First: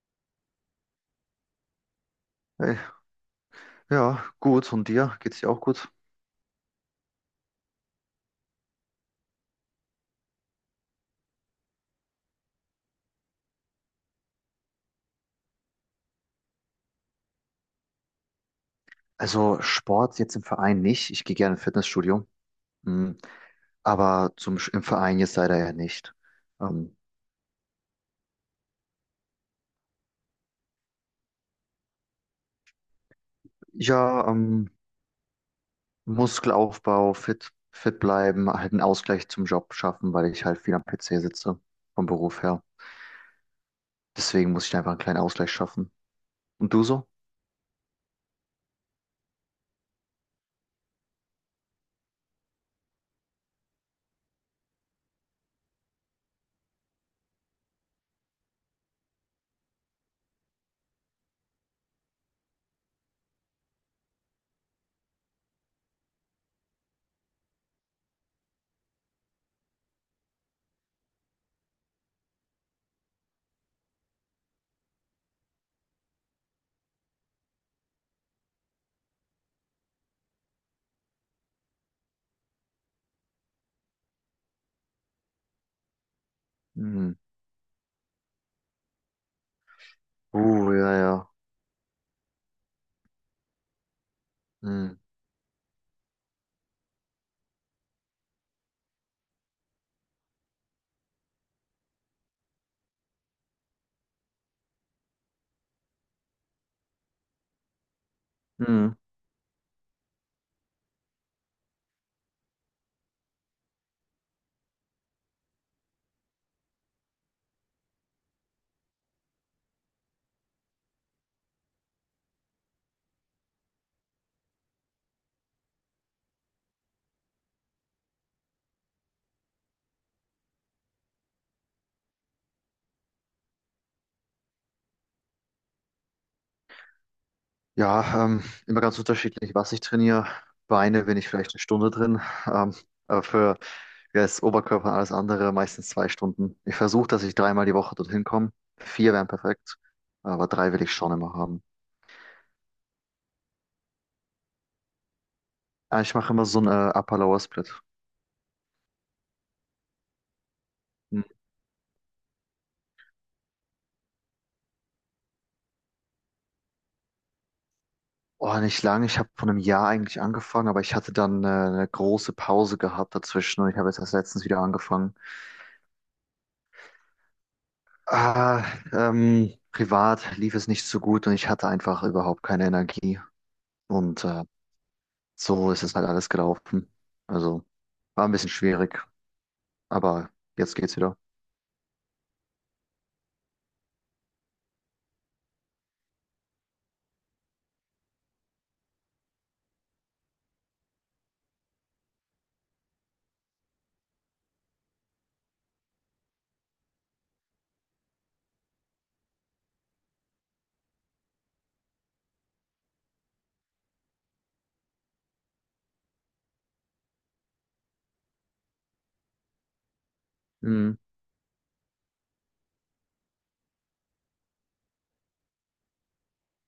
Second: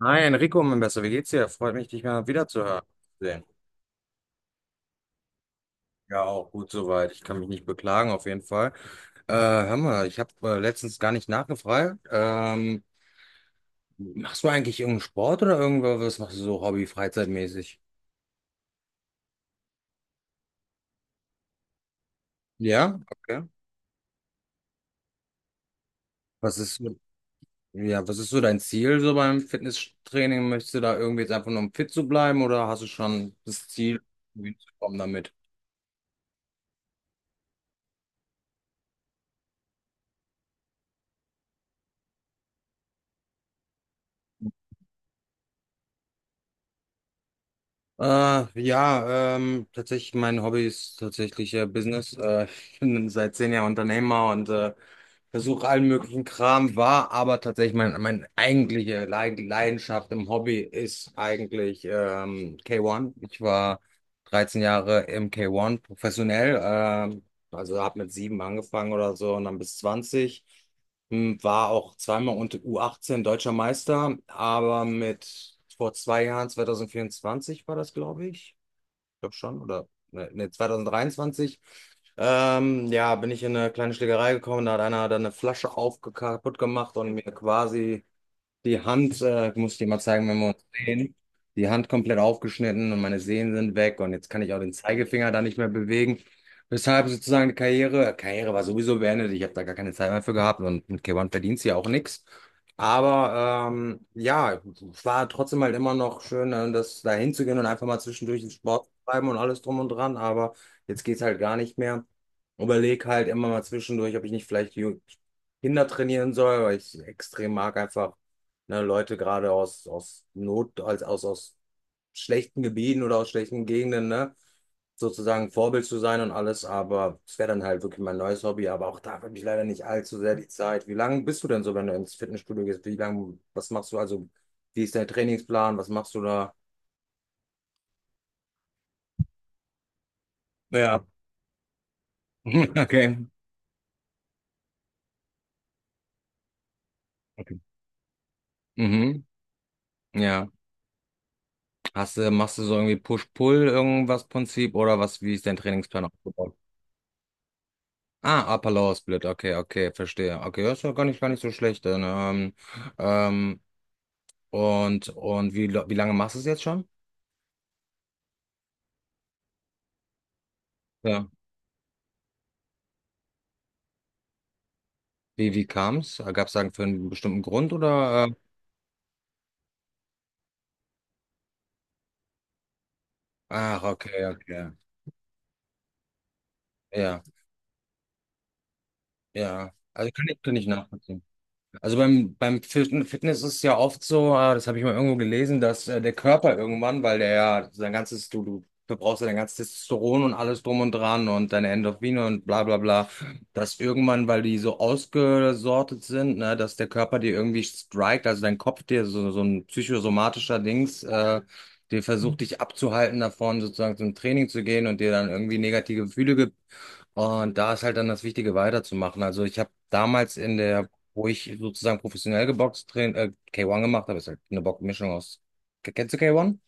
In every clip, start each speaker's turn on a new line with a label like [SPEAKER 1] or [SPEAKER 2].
[SPEAKER 1] Hi Enrico, mein Bester, wie geht's dir? Freut mich, dich mal wieder zu
[SPEAKER 2] Hey,
[SPEAKER 1] hören. Sehen.
[SPEAKER 2] ja, gut. Und dir? Geht's dir auch gut?
[SPEAKER 1] Ja, auch gut soweit. Ich kann mich nicht beklagen, auf jeden Fall. Hör mal, ich habe letztens gar nicht nachgefragt. Machst du eigentlich irgendeinen Sport oder irgendwas? Was machst du so hobby-freizeitmäßig?
[SPEAKER 2] Also Sport jetzt im Verein nicht. Ich gehe gerne ins Fitnessstudio.
[SPEAKER 1] Ja,
[SPEAKER 2] Mm,
[SPEAKER 1] okay.
[SPEAKER 2] Aber im Verein jetzt leider ja nicht.
[SPEAKER 1] Was ist,
[SPEAKER 2] Ähm,
[SPEAKER 1] ja, was ist so dein Ziel so beim Fitnesstraining? Möchtest du da irgendwie jetzt einfach nur um fit zu bleiben oder hast du schon das Ziel,
[SPEAKER 2] ja,
[SPEAKER 1] irgendwie zu kommen damit?
[SPEAKER 2] Muskelaufbau, fit, fit bleiben, halt einen Ausgleich zum Job schaffen, weil ich halt viel am PC sitze vom Beruf her. Deswegen muss ich einfach einen kleinen Ausgleich schaffen. Und du so?
[SPEAKER 1] Ja, tatsächlich mein Hobby ist tatsächlich Business. Ich bin seit zehn Jahren Unternehmer und versuche allen möglichen Kram, war aber tatsächlich meine eigentliche Leidenschaft im Hobby ist eigentlich K1. Ich war 13 Jahre im K1 professionell, also habe mit sieben angefangen oder so und dann bis 20. War auch zweimal unter U18 deutscher Meister, aber mit vor zwei Jahren, 2024 war das, glaube ich glaube schon, oder ne, ne, 2023. Ja, bin ich in eine kleine Schlägerei gekommen, da hat einer dann eine Flasche kaputt gemacht
[SPEAKER 2] Mm.
[SPEAKER 1] und mir quasi die Hand, muss ich dir mal zeigen, wenn wir uns
[SPEAKER 2] Ja, ja.
[SPEAKER 1] sehen. Die Hand komplett aufgeschnitten, und meine Sehnen sind weg und jetzt kann ich auch den
[SPEAKER 2] Mm.
[SPEAKER 1] Zeigefinger da nicht mehr bewegen. Weshalb sozusagen Karriere war sowieso beendet. Ich habe da gar keine Zeit mehr für gehabt, und mit K1 verdienst du ja auch nichts. Aber ja, es war trotzdem halt immer noch schön, das da hinzugehen und einfach mal zwischendurch den Sport zu
[SPEAKER 2] Mm.
[SPEAKER 1] treiben und alles drum und dran. Aber jetzt geht's halt gar nicht mehr. Überleg halt immer mal zwischendurch, ob ich nicht vielleicht Kinder trainieren soll, weil ich extrem mag einfach ne, Leute gerade aus Not, aus schlechten Gebieten oder aus schlechten Gegenden, ne, sozusagen Vorbild zu sein und alles, aber es wäre dann halt wirklich mein neues Hobby, aber auch da habe ich leider nicht allzu sehr die Zeit. Wie lange bist du denn so, wenn du ins Fitnessstudio gehst? Wie lange, was machst du? Also, wie ist dein Trainingsplan? Was machst du da?
[SPEAKER 2] Ja, immer ganz unterschiedlich, was ich trainiere.
[SPEAKER 1] Ja.
[SPEAKER 2] Beine bin ich vielleicht eine Stunde drin,
[SPEAKER 1] Okay.
[SPEAKER 2] aber für ja, das Oberkörper und alles andere meistens zwei Stunden. Ich versuche, dass ich
[SPEAKER 1] Okay.
[SPEAKER 2] dreimal die Woche dorthin komme. Vier
[SPEAKER 1] Mhm.
[SPEAKER 2] wären perfekt, aber
[SPEAKER 1] Ja.
[SPEAKER 2] drei will ich schon immer haben.
[SPEAKER 1] Hast du, machst du so irgendwie Push-Pull irgendwas Prinzip oder was, wie ist dein
[SPEAKER 2] Ah,
[SPEAKER 1] Trainingsplan
[SPEAKER 2] ich mache immer
[SPEAKER 1] aufgebaut?
[SPEAKER 2] so einen Upper-Lower-Split.
[SPEAKER 1] Ah, Upper Lower Split, okay, okay, verstehe. Okay, das ist ja
[SPEAKER 2] Hm.
[SPEAKER 1] gar nicht so schlecht. Dann, ähm, und wie, wie lange machst du es jetzt schon?
[SPEAKER 2] Oh, nicht lang. Ich habe vor einem Jahr eigentlich angefangen, aber ich hatte
[SPEAKER 1] Ja.
[SPEAKER 2] dann eine große Pause gehabt dazwischen und ich habe jetzt erst letztens wieder angefangen.
[SPEAKER 1] Wie kam es? Gab es sagen für einen bestimmten Grund oder?
[SPEAKER 2] Ah, privat lief es nicht so gut und ich hatte einfach überhaupt keine Energie.
[SPEAKER 1] Ach,
[SPEAKER 2] Und
[SPEAKER 1] okay,
[SPEAKER 2] äh,
[SPEAKER 1] okay.
[SPEAKER 2] So ist es halt alles gelaufen.
[SPEAKER 1] Ja,
[SPEAKER 2] Also war ein bisschen schwierig,
[SPEAKER 1] ja. Also
[SPEAKER 2] aber
[SPEAKER 1] kann ich
[SPEAKER 2] jetzt geht's wieder.
[SPEAKER 1] nachvollziehen. Also beim Fitness ist es ja oft so, das habe ich mal irgendwo gelesen, dass der Körper irgendwann, weil der ja sein ganzes, du verbrauchst ja dein ganzes Testosteron und alles drum und dran und deine Endorphine und bla bla bla, dass irgendwann, weil die so ausgesortet sind, ne, dass der Körper dir irgendwie strikt, also dein Kopf dir so ein psychosomatischer Dings, der versucht dich abzuhalten davon, sozusagen zum Training zu gehen und dir dann irgendwie negative Gefühle, und da ist halt dann das Wichtige weiterzumachen. Also ich habe damals in der,
[SPEAKER 2] Hm,
[SPEAKER 1] wo ich sozusagen professionell geboxt, K1 gemacht habe, ist halt eine Mischung aus, kennst du K1?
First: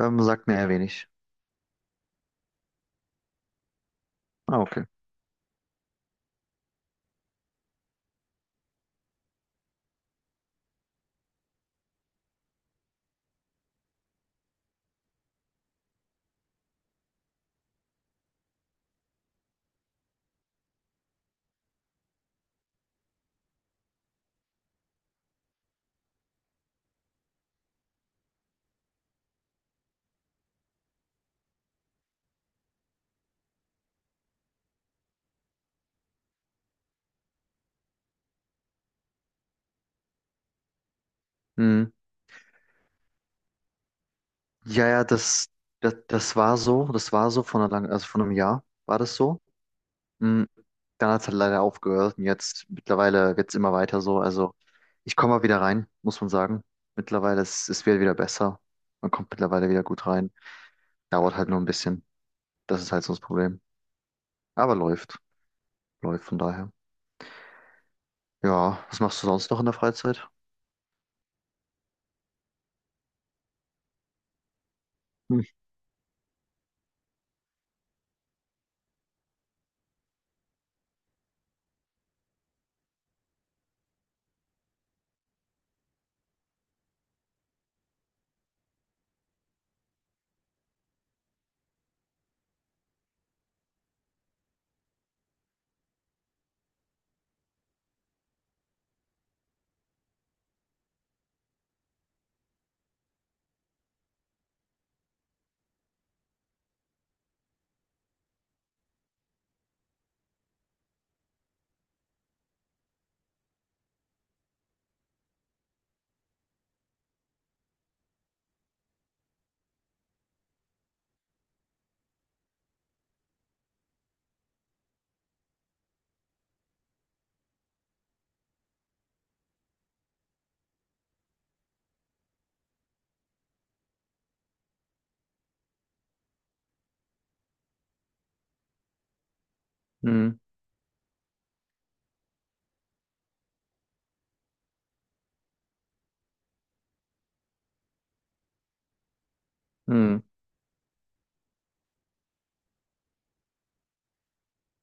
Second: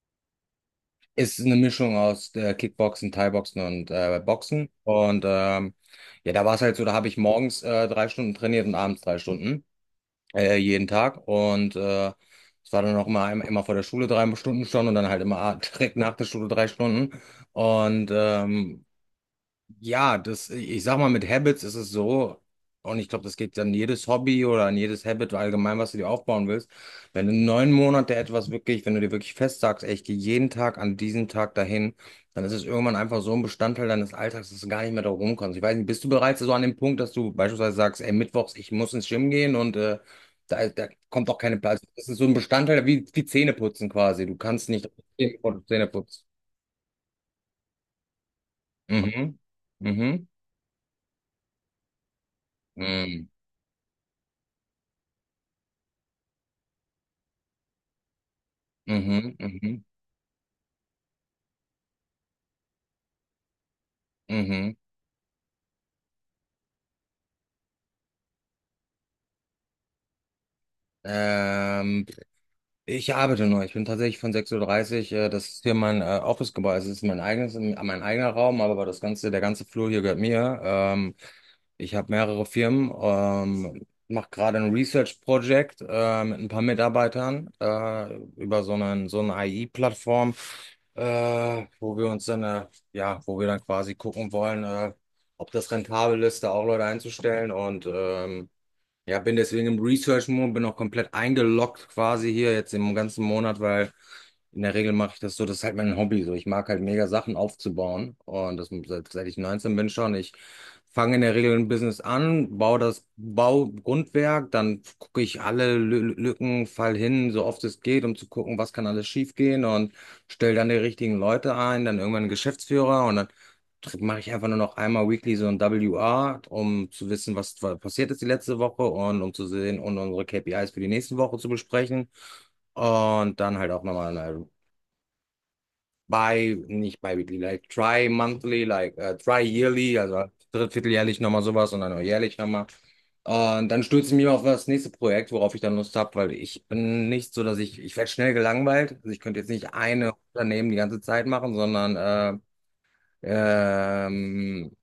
[SPEAKER 2] sagt mir eher wenig.
[SPEAKER 1] Ist eine Mischung aus Kickboxen, Thai-Boxen und
[SPEAKER 2] Ah,
[SPEAKER 1] Boxen.
[SPEAKER 2] okay.
[SPEAKER 1] Und ja, da war es halt so, da habe ich morgens drei Stunden trainiert und abends drei Stunden, jeden Tag. Und es war dann auch immer vor der Schule drei Stunden schon und dann halt immer direkt nach der Schule drei Stunden. Und ja, das, ich sag mal, mit Habits ist es so, und ich glaube, das geht an jedes Hobby oder an jedes Habit allgemein, was du dir aufbauen willst. Wenn du neun Monate wenn du dir wirklich fest sagst, ey, ich gehe jeden Tag an diesen Tag dahin, dann ist es irgendwann einfach so ein Bestandteil deines Alltags, dass du gar nicht mehr darum kommst. Ich weiß nicht, bist du bereits so an dem Punkt, dass du beispielsweise sagst, ey, mittwochs, ich muss ins Gym gehen und da kommt auch keine Platz.
[SPEAKER 2] Hm,
[SPEAKER 1] Das ist so ein Bestandteil wie Zähneputzen quasi. Du kannst nicht
[SPEAKER 2] ja, ja,
[SPEAKER 1] aufstehen,
[SPEAKER 2] das,
[SPEAKER 1] bevor du Zähne
[SPEAKER 2] das,
[SPEAKER 1] putzt.
[SPEAKER 2] das war so. Das war so von einer langen, also von einem Jahr war das
[SPEAKER 1] Mhm.
[SPEAKER 2] so.
[SPEAKER 1] Mhm.
[SPEAKER 2] Hm, Dann hat es halt leider aufgehört und jetzt
[SPEAKER 1] Mhm.
[SPEAKER 2] mittlerweile wird's immer weiter so. Also ich komme mal wieder rein, muss man sagen. Mittlerweile ist es wird wieder besser. Man kommt
[SPEAKER 1] Mhm,
[SPEAKER 2] mittlerweile wieder
[SPEAKER 1] mhm,
[SPEAKER 2] gut rein. Dauert halt nur ein bisschen. Das ist halt so das Problem. Aber
[SPEAKER 1] mhm.
[SPEAKER 2] läuft. Läuft von daher. Ja, was machst du sonst noch in der Freizeit?
[SPEAKER 1] Ähm, Ich arbeite nur. Ich bin tatsächlich von sechs Uhr dreißig.
[SPEAKER 2] Hm,
[SPEAKER 1] Das ist hier mein Office-Gebäude. Es ist mein eigenes, mein eigener Raum, aber der ganze Flur hier gehört mir. Ich habe mehrere Firmen, mache gerade ein Research-Projekt mit ein paar Mitarbeitern über so eine AI-Plattform, wo wir uns dann, ja, wo wir dann quasi gucken wollen, ob das rentabel ist, da auch Leute einzustellen, und ja, bin deswegen im Research-Mode, bin auch komplett eingeloggt quasi hier jetzt im ganzen Monat, weil in der Regel mache ich das so, das ist halt mein Hobby so. Ich mag halt mega Sachen aufzubauen, und das seit ich 19 bin schon. Ich fange in der Regel ein Business an, baue das Baugrundwerk, dann gucke ich alle Lü Lücken, fall hin, so oft es geht, um zu gucken, was kann alles schief gehen, und stelle dann die richtigen Leute ein, dann irgendwann einen Geschäftsführer, und dann mache ich einfach nur noch einmal weekly so ein WR, um zu wissen, was passiert ist die letzte Woche, und um zu sehen und unsere KPIs für die nächste Woche zu besprechen. Und dann halt auch nochmal eine nicht bi-weekly, like tri-monthly, like tri-yearly, also
[SPEAKER 2] hm,
[SPEAKER 1] drittvierteljährlich nochmal sowas und dann auch jährlich nochmal. Und dann stürze ich mich auf das nächste Projekt, worauf ich dann Lust habe, weil ich bin nicht so, ich werde schnell gelangweilt. Also ich könnte jetzt nicht eine
[SPEAKER 2] hm.
[SPEAKER 1] Unternehmen die ganze Zeit machen, sondern ähm,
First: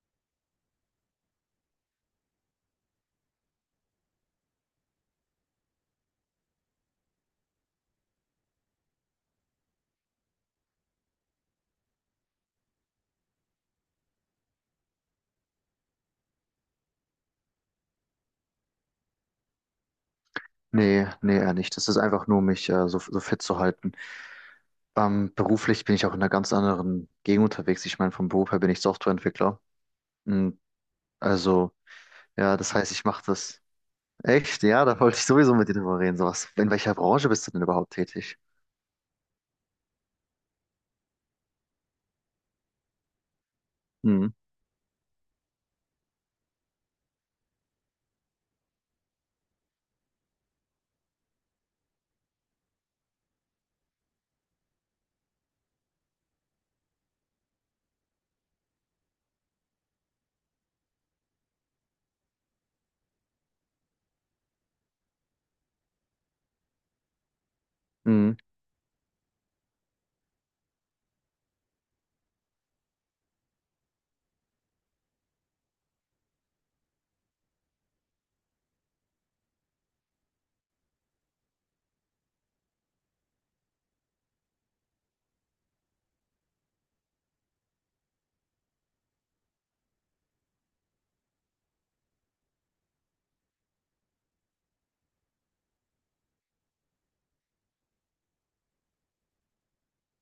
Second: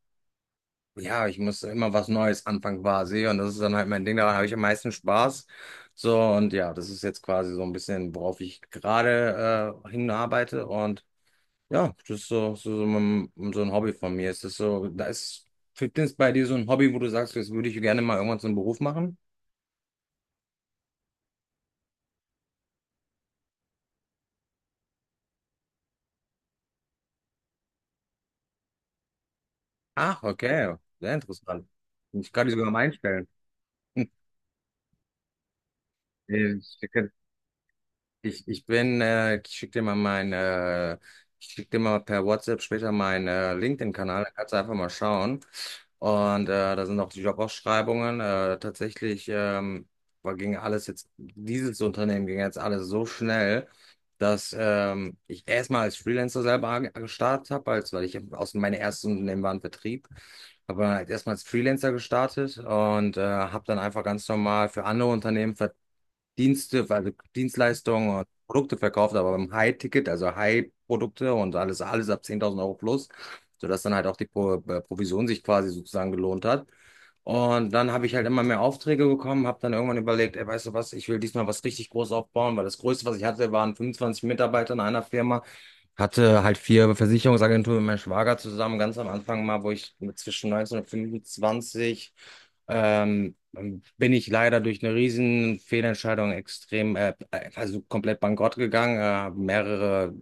[SPEAKER 1] ja, ich muss immer was Neues anfangen quasi, und das ist dann halt mein Ding, daran habe ich am meisten Spaß. So, und ja, das ist jetzt quasi so ein bisschen, worauf ich gerade hinarbeite, und ja, das ist so ein Hobby von mir. Ist das so, da ist Fitness bei dir so ein Hobby, wo du sagst, das würde ich gerne mal irgendwann zum Beruf machen?
[SPEAKER 2] Nee, nee, eher nicht. Das ist einfach nur, mich so, so fit zu halten. Beruflich bin ich auch in einer ganz anderen Gegend unterwegs. Ich meine, vom Beruf her bin ich Softwareentwickler.
[SPEAKER 1] Ach,
[SPEAKER 2] Hm,
[SPEAKER 1] okay, sehr interessant.
[SPEAKER 2] also,
[SPEAKER 1] Ich kann dich
[SPEAKER 2] ja,
[SPEAKER 1] sogar
[SPEAKER 2] das
[SPEAKER 1] mal
[SPEAKER 2] heißt, ich mache
[SPEAKER 1] einstellen.
[SPEAKER 2] das. Echt? Ja, da wollte ich sowieso mit dir drüber reden. So was. In
[SPEAKER 1] Ich
[SPEAKER 2] welcher Branche bist du denn überhaupt tätig?
[SPEAKER 1] ich bin, ich schicke dir mal per WhatsApp später meinen LinkedIn-Kanal,
[SPEAKER 2] Hm,
[SPEAKER 1] da kannst du einfach mal schauen. Und da sind auch die Jobausschreibungen. Tatsächlich ging alles jetzt, dieses Unternehmen ging jetzt alles so schnell, dass ich erstmal als Freelancer selber gestartet habe, als weil ich aus meinem ersten Unternehmen war ein Vertrieb. Habe halt erstmal als Freelancer gestartet und habe dann einfach ganz normal für andere Unternehmen Dienste, also Dienstleistungen und
[SPEAKER 2] hm,
[SPEAKER 1] Produkte verkauft, aber beim High-Ticket, also High-Produkte und alles ab 10.000 € plus, sodass dann halt auch die Provision sich quasi sozusagen gelohnt hat. Und dann habe ich halt immer mehr Aufträge bekommen, habe dann irgendwann überlegt, ey, weißt du was, ich will diesmal was richtig groß aufbauen, weil das Größte, was ich hatte, waren 25 Mitarbeiter in einer Firma. Hatte halt vier Versicherungsagenturen mit meinem Schwager zusammen, ganz am Anfang mal, wo ich mit zwischen 19 und 25 ähm, bin ich leider durch eine riesen Fehlentscheidung extrem, also komplett bankrott gegangen, äh, mehrere,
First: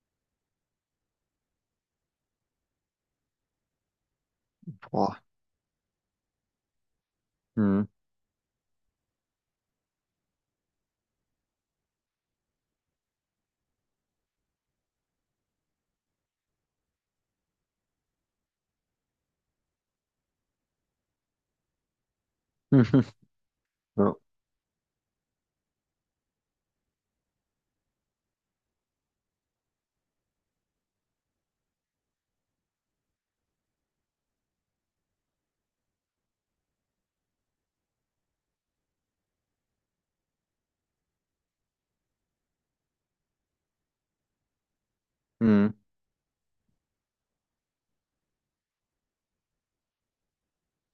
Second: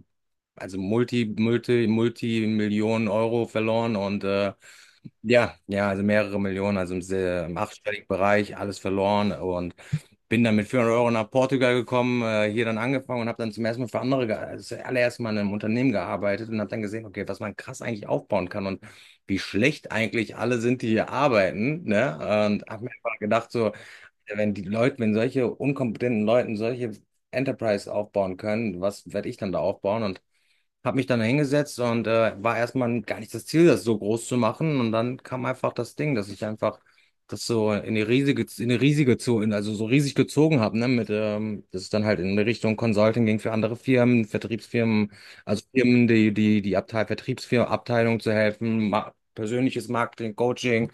[SPEAKER 1] also Multi-Millionen Euro verloren und
[SPEAKER 2] boah,
[SPEAKER 1] ja, ja, also mehrere Millionen, also im
[SPEAKER 2] hm.
[SPEAKER 1] achtstelligen Bereich, alles verloren, und bin dann mit 400 € nach Portugal gekommen, hier dann angefangen und habe dann zum ersten Mal für andere, also das allererste Mal in einem Unternehmen gearbeitet und habe dann gesehen, okay, was man krass eigentlich aufbauen kann, und wie schlecht eigentlich alle sind, die hier arbeiten, ne? Und habe mir einfach gedacht, so,
[SPEAKER 2] Ja.
[SPEAKER 1] ja, wenn die Leute, wenn solche unkompetenten Leuten solche Enterprise aufbauen können, was werde ich dann da aufbauen? Und hab mich dann hingesetzt und war erstmal gar nicht das Ziel, das so groß zu machen. Und dann kam einfach das Ding, dass ich einfach das so in die riesige, also so riesig gezogen habe, ne, dass es dann halt in Richtung Consulting ging für andere Firmen, Vertriebsfirmen, also
[SPEAKER 2] Hm,
[SPEAKER 1] Firmen, die Abteil, Vertriebsfirmen, Abteilung zu helfen, ma persönliches Marketing, Coaching,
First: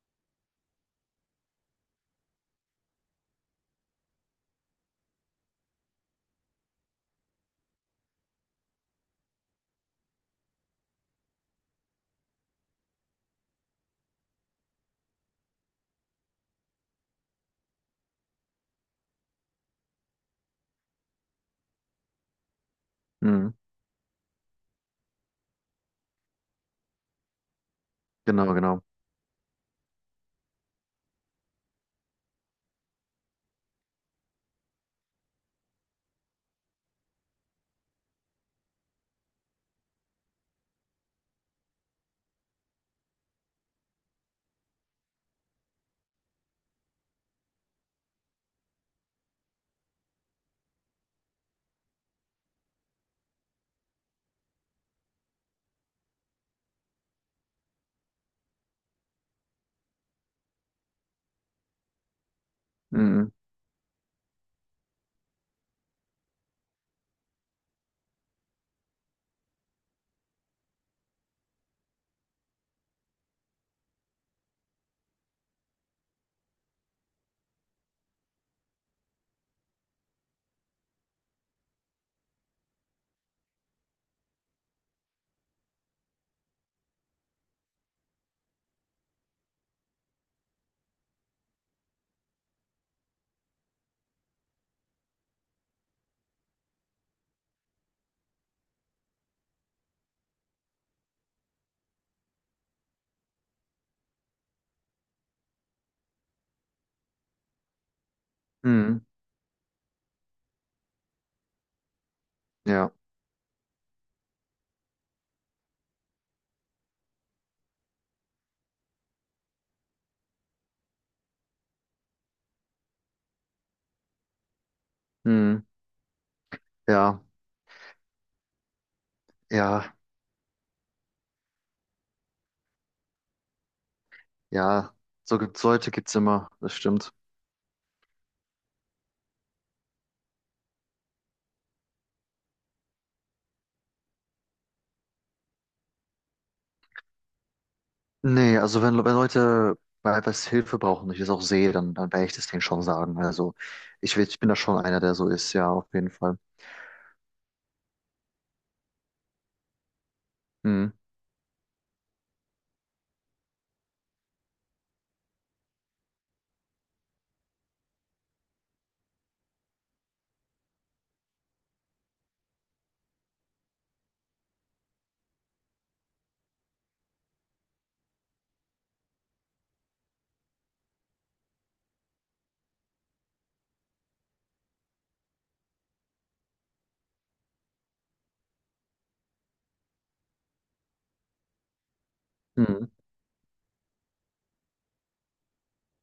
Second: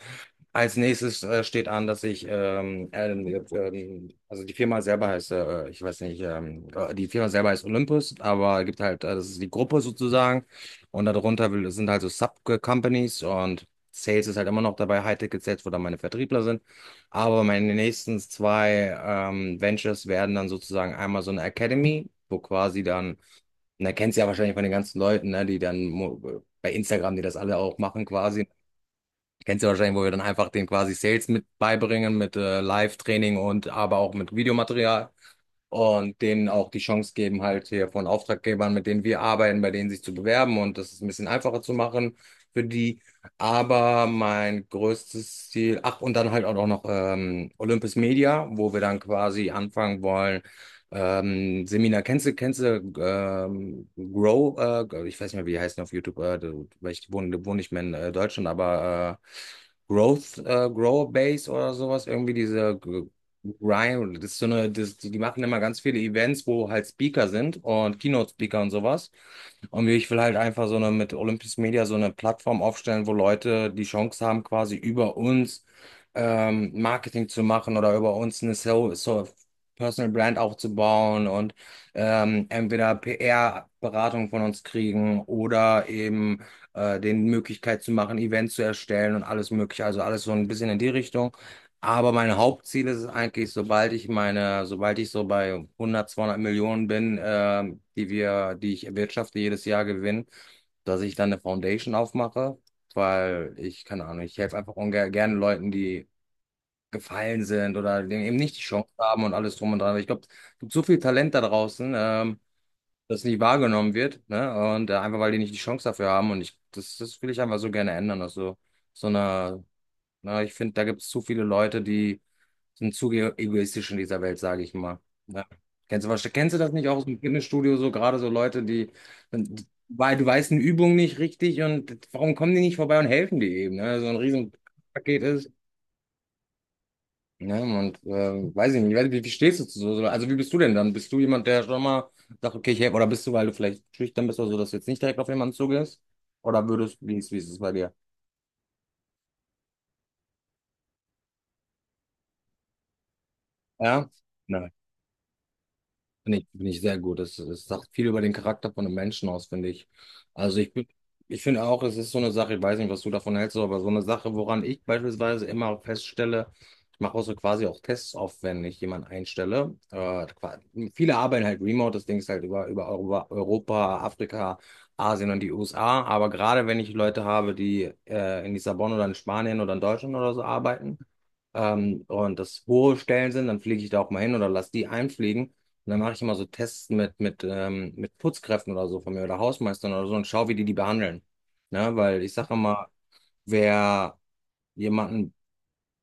[SPEAKER 1] als nächstes steht an, dass ich, also die Firma selber heißt, ich weiß nicht, die Firma selber heißt Olympus, aber gibt halt, das ist die Gruppe sozusagen und darunter will, sind halt so Sub-Companies, und Sales ist halt immer noch dabei, High-Ticket Sales, wo dann meine Vertriebler sind, aber meine nächsten zwei Ventures werden dann sozusagen einmal so eine Academy, wo quasi dann,
[SPEAKER 2] hm.
[SPEAKER 1] und da kennst du ja wahrscheinlich von den ganzen Leuten, ne, die dann mo- bei Instagram, die das alle auch machen quasi,
[SPEAKER 2] Genau, genau.
[SPEAKER 1] kennst du ja wahrscheinlich, wo wir dann einfach den quasi Sales mit beibringen, mit Live-Training und aber auch mit Videomaterial und denen auch die Chance geben, halt hier von Auftraggebern, mit denen wir arbeiten, bei denen sich zu bewerben, und das ist ein bisschen einfacher zu machen für die. Aber mein größtes Ziel, ach, und dann halt auch noch Olympus Media, wo wir dann quasi anfangen wollen. Seminar, kennst du Grow, ich weiß nicht mehr, wie die heißen auf YouTube, weil wohne nicht mehr in Deutschland, aber Growth, Grow Base oder sowas, irgendwie diese
[SPEAKER 2] Hm,
[SPEAKER 1] Ryan, das ist so eine, das, die machen immer ganz viele Events, wo halt Speaker sind und Keynote-Speaker und sowas. Und ich will halt einfach so eine, mit Olympus Media so eine Plattform aufstellen, wo Leute die Chance haben, quasi über uns Marketing zu machen oder über uns eine so, so Personal Brand aufzubauen und entweder PR-Beratung von uns kriegen oder eben den Möglichkeit zu machen, Events zu erstellen und alles Mögliche. Also alles so ein bisschen in die Richtung. Aber mein Hauptziel ist es eigentlich, sobald ich so bei 100, 200 Millionen bin, die wir, die ich erwirtschafte jedes Jahr gewinne, dass ich dann eine Foundation aufmache, weil ich, keine Ahnung, ich helfe einfach ungern, gerne Leuten die gefallen sind oder denen eben nicht die Chance
[SPEAKER 2] hm.
[SPEAKER 1] haben und alles drum und dran. Ich glaube, es gibt so viel Talent da draußen,
[SPEAKER 2] Ja,
[SPEAKER 1] das nicht wahrgenommen wird, ne? Und einfach, weil die nicht die Chance dafür haben, und das will ich einfach so gerne ändern, dass so, so eine. Ne? Ich finde, da gibt es zu viele Leute, die sind zu ge- egoistisch in dieser Welt, sage ich mal. Ne?
[SPEAKER 2] hm.
[SPEAKER 1] Kennst du, kennst du das nicht auch aus dem
[SPEAKER 2] Ja,
[SPEAKER 1] Fitnessstudio, so gerade so Leute, die,
[SPEAKER 2] ja,
[SPEAKER 1] weil du weißt eine Übung nicht richtig, und warum kommen die nicht vorbei und helfen dir eben, ne? So ein riesen
[SPEAKER 2] ja.
[SPEAKER 1] Paket
[SPEAKER 2] So
[SPEAKER 1] ist.
[SPEAKER 2] gibt's Leute, gibt's immer. Das stimmt.
[SPEAKER 1] Ne? Und weiß ich nicht, ich weiß nicht, wie stehst du zu so? Also wie bist du denn dann? Bist du jemand, der schon mal sagt, okay, ich helfe, oder bist du, weil du vielleicht schüchtern bist oder so, dass du jetzt nicht direkt auf jemanden zugehst? Oder würdest, wie ist es bei dir?
[SPEAKER 2] Nee, also wenn Leute bei etwas Hilfe brauchen und ich das auch sehe, dann, dann werde ich das denen schon sagen. Also
[SPEAKER 1] Ja?
[SPEAKER 2] ich bin da schon einer, der so ist, ja, auf jeden Fall.
[SPEAKER 1] Finde ich sehr gut. Das, das sagt viel über den Charakter von einem Menschen aus, finde ich. Also
[SPEAKER 2] Mhm.
[SPEAKER 1] ich finde auch, es ist so eine Sache, ich weiß nicht, was du davon hältst, aber so eine Sache, woran ich beispielsweise immer feststelle, ich mache auch so quasi auch Tests auf, wenn ich jemanden einstelle. Qua- viele arbeiten halt remote, das Ding ist halt über, Europa, Afrika, Asien und die USA. Aber gerade wenn ich Leute habe, die in Lissabon oder in Spanien oder in Deutschland oder so arbeiten, und das hohe Stellen sind, dann fliege ich da auch mal hin oder lass die einfliegen. Und dann mache ich immer so Tests mit Putzkräften oder so von mir oder Hausmeistern oder so und schaue, wie die die behandeln. Ne? Weil ich sage immer,
[SPEAKER 2] Mhm.
[SPEAKER 1] wer jemanden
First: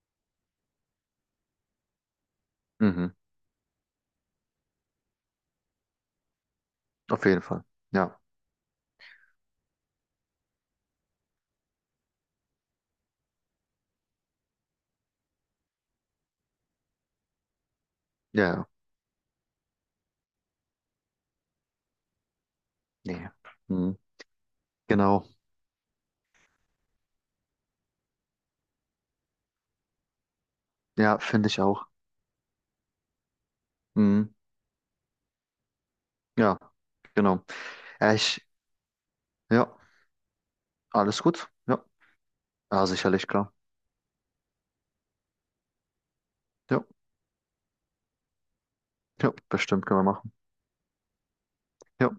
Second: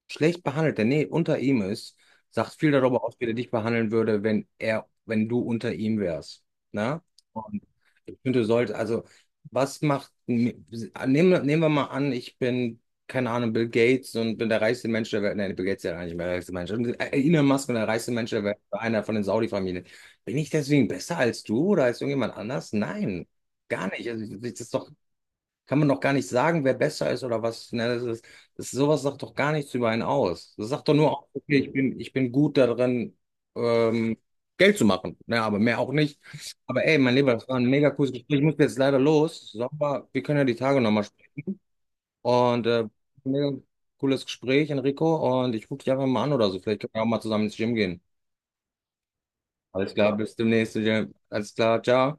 [SPEAKER 1] schlecht behandelt, der nee, unter ihm ist, sagt viel darüber
[SPEAKER 2] Mhm.
[SPEAKER 1] aus, wie er dich behandeln würde, wenn er, wenn du unter ihm wärst. Na?
[SPEAKER 2] Auf jeden
[SPEAKER 1] Und
[SPEAKER 2] Fall.
[SPEAKER 1] ich
[SPEAKER 2] Ja,
[SPEAKER 1] finde, du solltest, also, was macht, nehmen, nehmen wir mal an, ich bin, keine Ahnung, Bill Gates und bin der reichste Mensch der Welt. Nein, Bill Gates ist ja gar nicht mehr der reichste Mensch. Und, Elon Musk und der reichste Mensch der
[SPEAKER 2] ja,
[SPEAKER 1] Welt,
[SPEAKER 2] ja.
[SPEAKER 1] einer von den Saudi-Familien. Bin ich deswegen besser als du oder als irgendjemand anders? Nein,
[SPEAKER 2] Nee.
[SPEAKER 1] gar
[SPEAKER 2] Mhm.
[SPEAKER 1] nicht. Also, das ist doch,
[SPEAKER 2] Genau.
[SPEAKER 1] kann man noch gar nicht sagen, wer besser ist oder was. Ne? Das ist, das, sowas sagt doch gar nichts über einen aus. Das sagt doch nur
[SPEAKER 2] Ja,
[SPEAKER 1] aus,
[SPEAKER 2] finde
[SPEAKER 1] okay,
[SPEAKER 2] ich auch.
[SPEAKER 1] ich bin gut darin, ähm,
[SPEAKER 2] Mhm.
[SPEAKER 1] Geld zu machen. Ne? Aber mehr auch nicht.
[SPEAKER 2] Ja,
[SPEAKER 1] Aber ey, mein Lieber,
[SPEAKER 2] genau.
[SPEAKER 1] das war ein mega cooles
[SPEAKER 2] Ja,
[SPEAKER 1] Gespräch.
[SPEAKER 2] ich,
[SPEAKER 1] Ich muss jetzt leider los. So,
[SPEAKER 2] ja,
[SPEAKER 1] aber wir können ja die Tage nochmal
[SPEAKER 2] alles
[SPEAKER 1] sprechen.
[SPEAKER 2] gut. Ja,
[SPEAKER 1] Und
[SPEAKER 2] ja, sicherlich,
[SPEAKER 1] mega
[SPEAKER 2] klar.
[SPEAKER 1] cooles Gespräch, Enrico. Und ich gucke dich einfach mal an oder so. Vielleicht
[SPEAKER 2] Ja,
[SPEAKER 1] können wir auch mal zusammen ins Gym gehen.
[SPEAKER 2] ja, bestimmt
[SPEAKER 1] Alles
[SPEAKER 2] können wir
[SPEAKER 1] klar,
[SPEAKER 2] machen.
[SPEAKER 1] bis demnächst. Jim. Alles klar,
[SPEAKER 2] Ja.
[SPEAKER 1] ciao.